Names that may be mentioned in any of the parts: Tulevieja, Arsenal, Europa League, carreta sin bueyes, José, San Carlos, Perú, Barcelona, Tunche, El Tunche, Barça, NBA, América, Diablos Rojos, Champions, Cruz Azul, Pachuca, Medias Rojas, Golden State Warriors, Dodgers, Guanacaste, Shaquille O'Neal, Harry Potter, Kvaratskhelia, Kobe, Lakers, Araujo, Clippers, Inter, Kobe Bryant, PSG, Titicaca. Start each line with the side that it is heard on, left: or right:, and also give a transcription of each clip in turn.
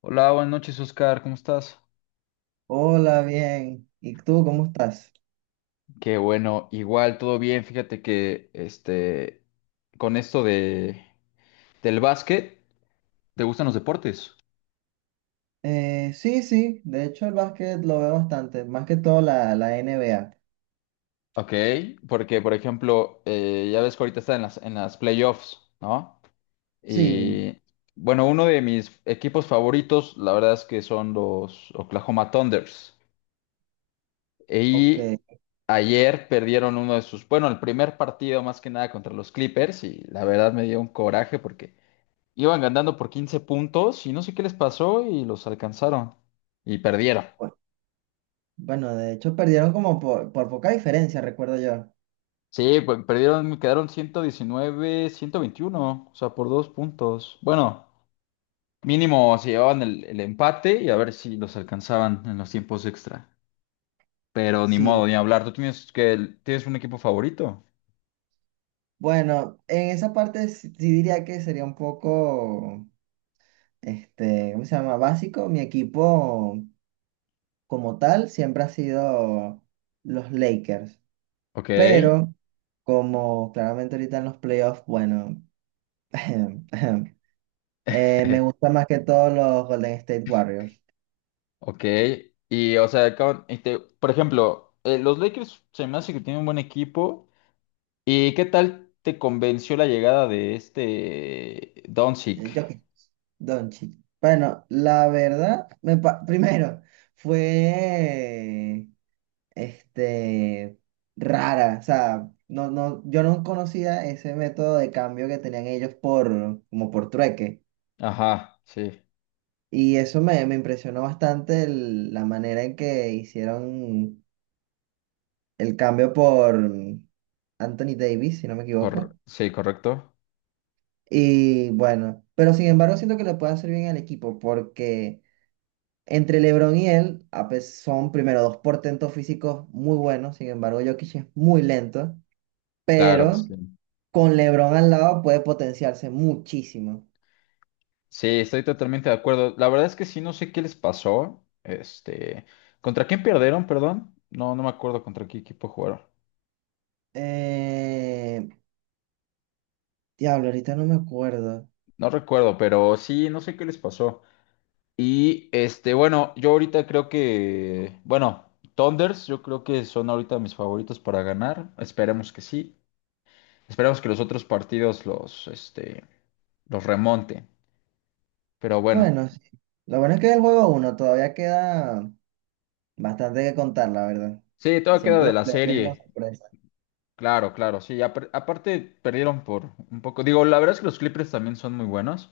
left: Hola, buenas noches, Oscar, ¿cómo estás?
right: Hola, bien. ¿Y tú cómo estás?
left: Qué bueno, igual todo bien. Fíjate que con esto de del básquet, ¿te gustan los deportes?
right: Sí, sí, de hecho el básquet lo veo bastante, más que todo la NBA.
left: Ok, porque por ejemplo, ya ves que ahorita está en las playoffs, ¿no?
right: Sí,
left: Y bueno, uno de mis equipos favoritos, la verdad es que son los Oklahoma Thunders. Y
right: ok.
left: ayer perdieron uno de sus, bueno, el primer partido más que nada contra los Clippers y la verdad me dio un coraje porque iban ganando por 15 puntos y no sé qué les pasó y los alcanzaron. Y perdieron.
right: bu- Bueno, de hecho perdieron como por poca diferencia, recuerdo yo.
left: Sí, pues perdieron, quedaron 119, 121, o sea, por dos puntos. Bueno, mínimo se llevaban el empate y a ver si los alcanzaban en los tiempos extra. Pero ni modo,
right: Sí,
left: ni hablar. ¿Tú tienes que tienes un equipo favorito?
right: bueno, en esa parte sí, sí diría que sería un poco, este, ¿cómo se llama? Básico. Mi equipo como tal siempre ha sido los Lakers,
left: Ok,
right: pero como claramente ahorita en los playoffs, bueno. Me gusta más que todos los Golden State Warriors.
left: ok. Y o sea, por ejemplo, los Lakers se me hace que tienen un buen equipo. ¿Y qué tal te convenció la llegada de este Doncic?
right: Jokic, Doncic. Bueno, la verdad, primero, fue este, rara. O sea, no, no, yo no conocía ese método de cambio que tenían ellos por, como por trueque.
left: Ajá, sí,
right: Y eso me impresionó bastante la manera en que hicieron el cambio por Anthony Davis, si no me equivoco.
left: sí, correcto.
right: Y bueno, pero sin embargo siento que le puede hacer bien al equipo porque entre LeBron y él son primero dos portentos físicos muy buenos, sin embargo Jokic es muy lento,
left: Claro,
right: pero
left: sí.
right: con LeBron al lado puede potenciarse muchísimo.
left: Sí, estoy totalmente de acuerdo. La verdad es que sí, no sé qué les pasó. Este, ¿contra quién perdieron, perdón? No, no me acuerdo contra qué equipo jugaron.
right: Eh, Diablo, ahorita no me acuerdo.
left: No recuerdo, pero sí, no sé qué les pasó. Y bueno, yo ahorita creo que, bueno, Thunders, yo creo que son ahorita mis favoritos para ganar. Esperemos que sí. Esperemos que los otros partidos los, los remonten. Pero bueno,
right: Bueno, sí. Lo bueno es que es el juego uno, todavía queda bastante que contar, la verdad.
left: sí,
right: Y
left: todo queda
right: siempre
left: de
right: los
left: la
right: playoffs vienen con
left: serie.
right: sorpresa.
left: Claro, claro, sí. Aparte perdieron por un poco. Digo, la verdad es que los Clippers también son muy buenos.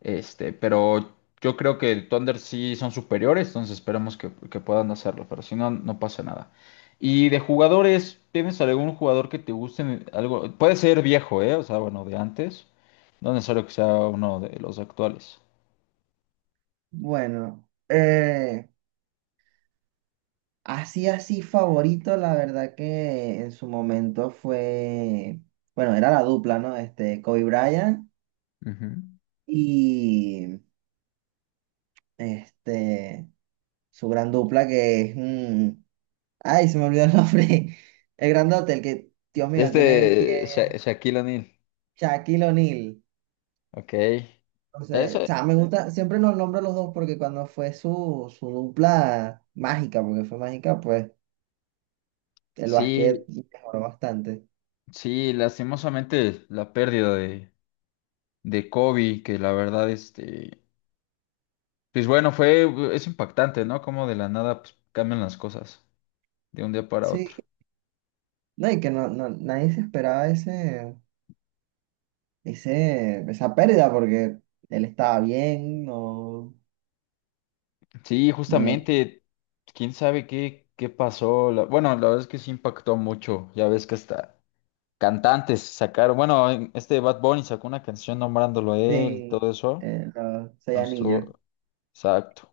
left: Este, pero yo creo que el Thunder sí son superiores, entonces esperemos que puedan hacerlo. Pero si no, no pasa nada. Y de jugadores, ¿tienes algún jugador que te guste? Algo, puede ser viejo, ¿eh? O sea, bueno, de antes. No necesario que sea uno de los actuales.
right: Bueno, así, así favorito, la verdad que en su momento fue, bueno, era la dupla, ¿no? Kobe Bryant
left: Ujú.
right: y este, su gran dupla que es, ay, se me olvidó el nombre, el grandote, el que, Dios mío, tiene el pie,
left: Este Shaquille O'Neal.
right: Shaquille O'Neal.
left: Ok.
right: Entonces, o
left: Eso,
right: sea, me gusta, siempre los nombro los dos porque cuando fue su dupla mágica, porque fue mágica, pues el básquet
left: sí,
right: mejoró bastante.
left: sí, lastimosamente la pérdida de Kobe, que la verdad, pues bueno, fue, es impactante, ¿no? Como de la nada, pues, cambian las cosas de un día para otro.
right: Sí. No, y que no, no, nadie se esperaba ese. Esa pérdida porque él estaba bien, no,
left: Sí,
right: no viene.
left: justamente, quién sabe qué, qué pasó. Bueno, la verdad es que sí impactó mucho. Ya ves que hasta cantantes sacaron, bueno, este Bad Bunny sacó una canción nombrándolo a él y
right: Sí,
left: todo eso.
right: los seis
left: Entonces,
right: anillos.
left: exacto.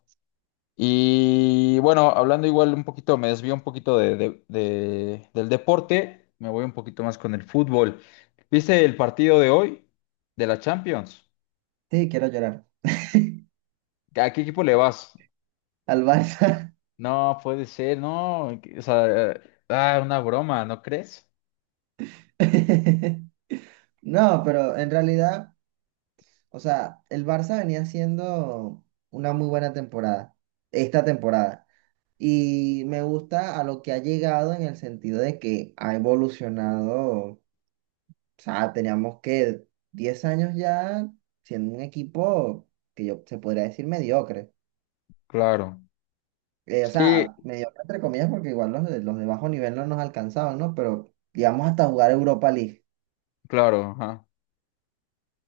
left: Y bueno, hablando igual un poquito, me desvío un poquito de, del deporte, me voy un poquito más con el fútbol. ¿Viste el partido de hoy de la Champions?
right: Sí, quiero llorar.
left: ¿A qué equipo le vas?
right: Al Barça.
left: No, puede ser, no. O sea, ah, una broma, ¿no crees?
right: No, pero en realidad, o sea, el Barça venía haciendo una muy buena temporada, esta temporada. Y me gusta a lo que ha llegado en el sentido de que ha evolucionado, o sea, teníamos que 10 años ya siendo un equipo que yo se podría decir mediocre.
left: Claro.
right: O
left: Sí,
right: sea, mediocre entre comillas, porque igual los de bajo nivel no nos alcanzaban, ¿no? Pero llegamos hasta jugar Europa League.
left: claro, ajá.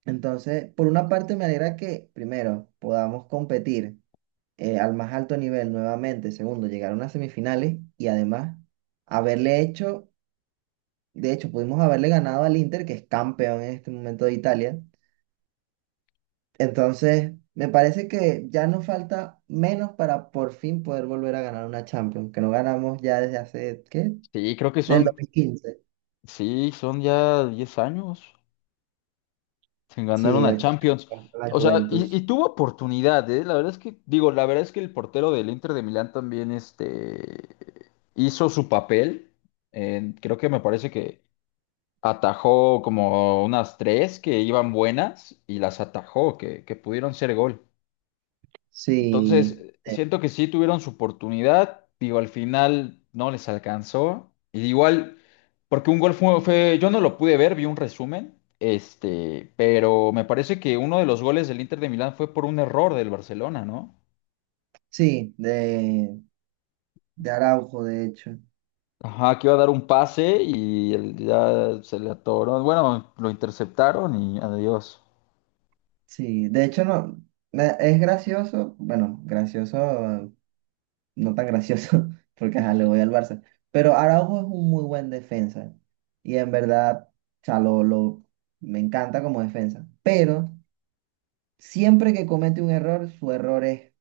right: Entonces, por una parte me alegra que, primero, podamos competir al más alto nivel nuevamente. Segundo, llegar a unas semifinales y además haberle hecho, de hecho, pudimos haberle ganado al Inter, que es campeón en este momento de Italia. Entonces, me parece que ya nos falta menos para por fin poder volver a ganar una Champions, que no ganamos ya desde hace, ¿qué?
left: Sí, creo que
right: Del
left: son,
right: 2015.
left: sí, son ya 10 años. Se
right: Sí,
left: ganaron
right: de
left: a
right: aquella,
left: Champions.
right: contra la
left: O sea, y
right: Juventus.
left: tuvo oportunidad, ¿eh? La verdad es que, digo, la verdad es que el portero del Inter de Milán también, hizo su papel. Creo que me parece que atajó como unas tres que iban buenas y las atajó, que pudieron ser gol.
right: Sí,
left: Entonces, siento que sí tuvieron su oportunidad, digo, al final no les alcanzó. Y igual, porque un gol fue, yo no lo pude ver, vi un resumen, pero me parece que uno de los goles del Inter de Milán fue por un error del Barcelona, ¿no?
right: sí, de Araujo, de hecho.
left: Ajá, que iba a dar un pase y él ya se le atoró. Bueno, lo interceptaron y adiós.
right: Sí, de hecho no, es gracioso, bueno, gracioso, no tan gracioso, porque ajá, le voy al Barça, pero Araujo es un muy buen defensa y en verdad, o sea, me encanta como defensa, pero siempre que comete un error, su error es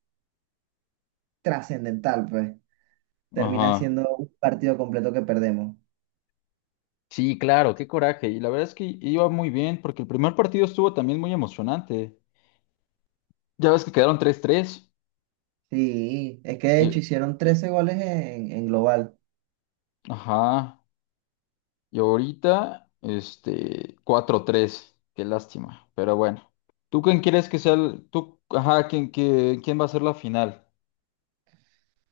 right: trascendental, pues termina
left: Ajá.
right: siendo un partido completo que perdemos.
left: Sí, claro, qué coraje. Y la verdad es que iba muy bien, porque el primer partido estuvo también muy emocionante. Ya ves que quedaron tres tres.
right: Sí, es que de hecho hicieron 13 goles en global.
left: Ajá. Y ahorita, cuatro tres. Qué lástima. Pero bueno. ¿Tú quién quieres que sea el... Tú, ajá, ¿quién, quién va a ser la final?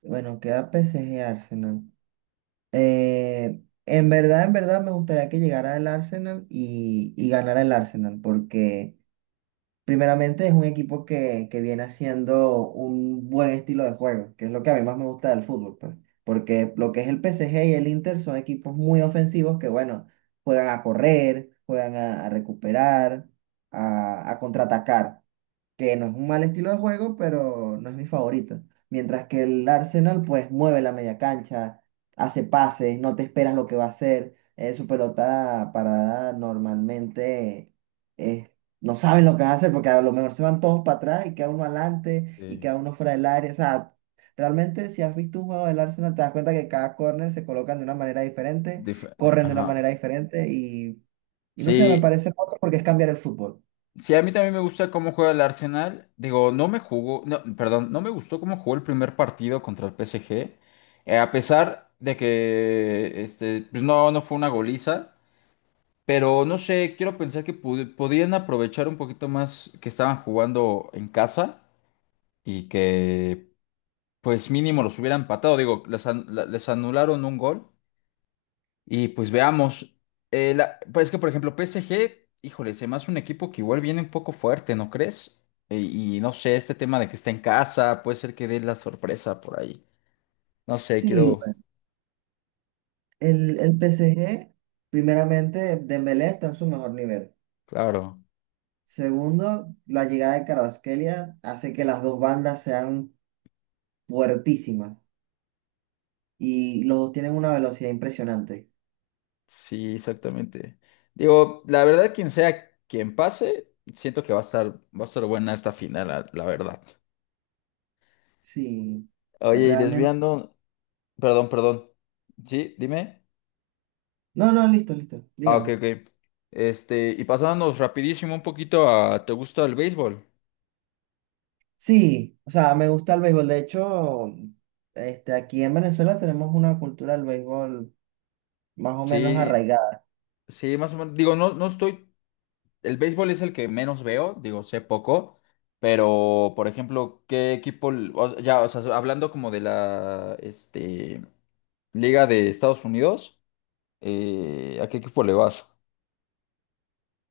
right: Bueno, queda PSG. Arsenal. En verdad, en verdad me gustaría que llegara el Arsenal y ganara el Arsenal, porque primeramente es un equipo que viene haciendo un buen estilo de juego, que es lo que a mí más me gusta del fútbol, pues. Porque lo que es el PSG y el Inter son equipos muy ofensivos que, bueno, juegan a correr, juegan a recuperar, a a contraatacar. Que no es un mal estilo de juego, pero no es mi favorito. Mientras que el Arsenal, pues mueve la media cancha, hace pases, no te esperas lo que va a hacer. Su pelota parada normalmente eh, no saben lo que va a hacer porque a lo mejor se van todos para atrás y queda uno adelante y
left: Eh,
right: queda uno fuera del área. O sea, realmente si has visto un juego del Arsenal, te das cuenta que cada corner se colocan de una manera diferente,
left: dif-
right: corren de una manera
left: ajá.
right: diferente y no sé, me
left: Sí,
right: parece hermoso porque es cambiar el fútbol.
left: sí, a mí también me gusta cómo juega el Arsenal. Digo, no me jugó, no, perdón, no me gustó cómo jugó el primer partido contra el PSG. A pesar de que, pues no, no fue una goliza. Pero no sé, quiero pensar que podían aprovechar un poquito más que estaban jugando en casa y que pues mínimo los hubiera empatado, digo, les, les anularon un gol y pues veamos. Pues es que por ejemplo PSG, híjole, se me hace un equipo que igual viene un poco fuerte, ¿no crees? Y no sé, este tema de que está en casa, puede ser que dé la sorpresa por ahí, no sé,
right: Sí,
left: quiero,
right: el PSG primeramente, Dembélé está en su mejor nivel.
left: claro,
right: Segundo, la llegada de Kvaratskhelia hace que las dos bandas sean fuertísimas y los dos tienen una velocidad impresionante.
left: sí, exactamente. Digo, la verdad, quien sea quien pase, siento que va a estar buena esta final, la verdad.
right: Sí,
left: Oye, y
right: realmente.
left: desviando, perdón, perdón. Sí, dime.
right: No, no, listo, listo,
left: Ah, ok,
right: dígame.
left: ok. Este, y pasándonos rapidísimo un poquito a, ¿te gusta el béisbol?
right: Sí, o sea, me gusta el béisbol. De hecho, aquí en Venezuela tenemos una cultura del béisbol más o menos
left: Sí,
right: arraigada.
left: sí, más o menos. Digo, no, no estoy, el béisbol es el que menos veo, digo, sé poco, pero, por ejemplo, ¿qué equipo, ya, o sea, hablando como de la, Liga de Estados Unidos, ¿a qué equipo le vas?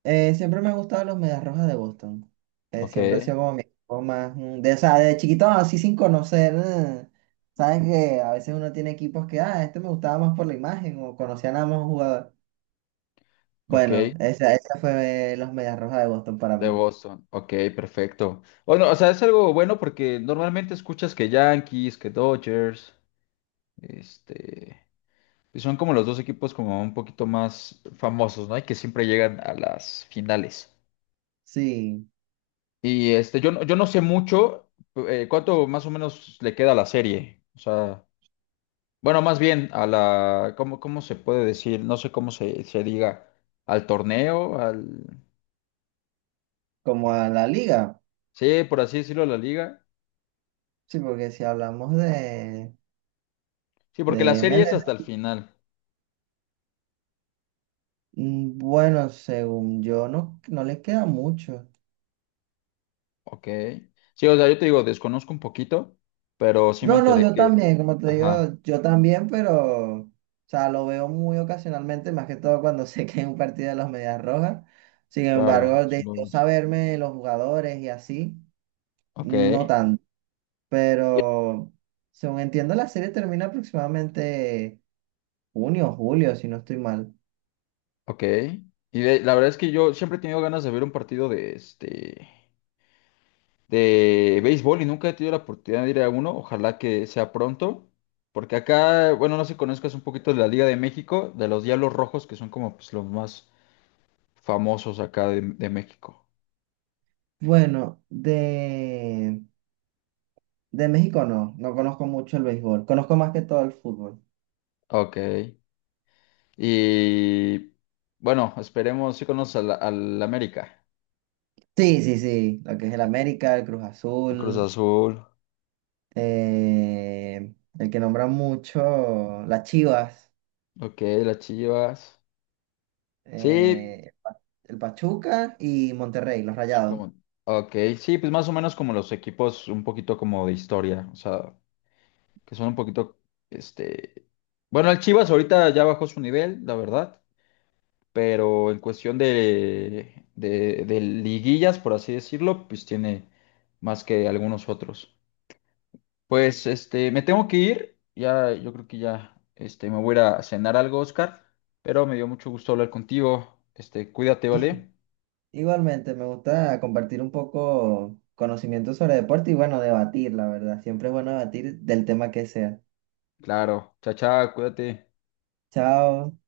right: Siempre me han gustado los Medias Rojas de Boston.
left: Ok,
right: Siempre ha sido como mi equipo más. De, o sea, de chiquito así sin conocer. Sabes que a veces uno tiene equipos que, ah, este me gustaba más por la imagen o conocía nada más un jugador. Bueno,
left: ok.
right: esa fue los Medias Rojas de Boston para
left: De
right: mí.
left: Boston, ok, perfecto. Bueno, o sea, es algo bueno porque normalmente escuchas que Yankees, que Dodgers, este... Y son como los dos equipos como un poquito más famosos, ¿no? Y que siempre llegan a las finales.
right: Sí,
left: Y yo, yo no sé mucho cuánto más o menos le queda a la serie. O sea, bueno, más bien a la, ¿cómo, cómo se puede decir? No sé cómo se, se diga. Al torneo, al...
right: como a la liga.
left: Sí, por así decirlo, a la liga.
right: Sí, porque si hablamos de,
left: Sí, porque la
right: de
left: serie es hasta el
right: MLB,
left: final.
right: bueno, según yo, no, no les queda mucho.
left: Ok. Sí, o sea, yo te digo, desconozco un poquito, pero sí me
right: No, no,
left: enteré
right: yo
left: que...
right: también, como te digo,
left: Ajá,
right: yo también, pero, o sea, lo veo muy ocasionalmente, más que todo cuando sé que hay un partido de los Medias Rojas. Sin
left: claro,
right: embargo,
left: eso
right: de
left: lo
right: yo
left: es.
right: saberme los jugadores y así,
left: Ok.
right: no tanto. Pero, según entiendo, la serie termina aproximadamente junio, julio, si no estoy mal.
left: Ok. La verdad es que yo siempre he tenido ganas de ver un partido de de béisbol y nunca he tenido la oportunidad de ir a uno. Ojalá que sea pronto. Porque acá, bueno, no sé si conozcas un poquito de la Liga de México, de los Diablos Rojos, que son como pues, los más famosos acá de México.
right: Bueno, de México no, no conozco mucho el béisbol, conozco más que todo el fútbol.
left: Ok. Y bueno, esperemos si conoces al, al América,
right: Sí, sí, sí, lo que es el América, el Cruz
left: en Cruz
right: Azul.
left: Azul.
right: eh, el que nombra mucho, las Chivas,
left: Ok, las Chivas. Sí,
right: el Pachuca y Monterrey, los
left: sí,
right: Rayados.
left: como... Ok, sí, pues más o menos como los equipos un poquito como de historia, o sea, que son un poquito, este... Bueno, el Chivas ahorita ya bajó su nivel, la verdad, pero en cuestión de, de liguillas, por así decirlo, pues tiene más que algunos otros. Pues, me tengo que ir, ya, yo creo que ya, me voy a ir a cenar algo, Oscar, pero me dio mucho gusto hablar contigo, cuídate,
right: Y-
left: ¿vale?
right: Igualmente, me gusta compartir un poco conocimiento sobre deporte y bueno, debatir, la verdad. Siempre es bueno debatir del tema que sea.
left: Claro, chao, chao, cuídate.
right: Chao.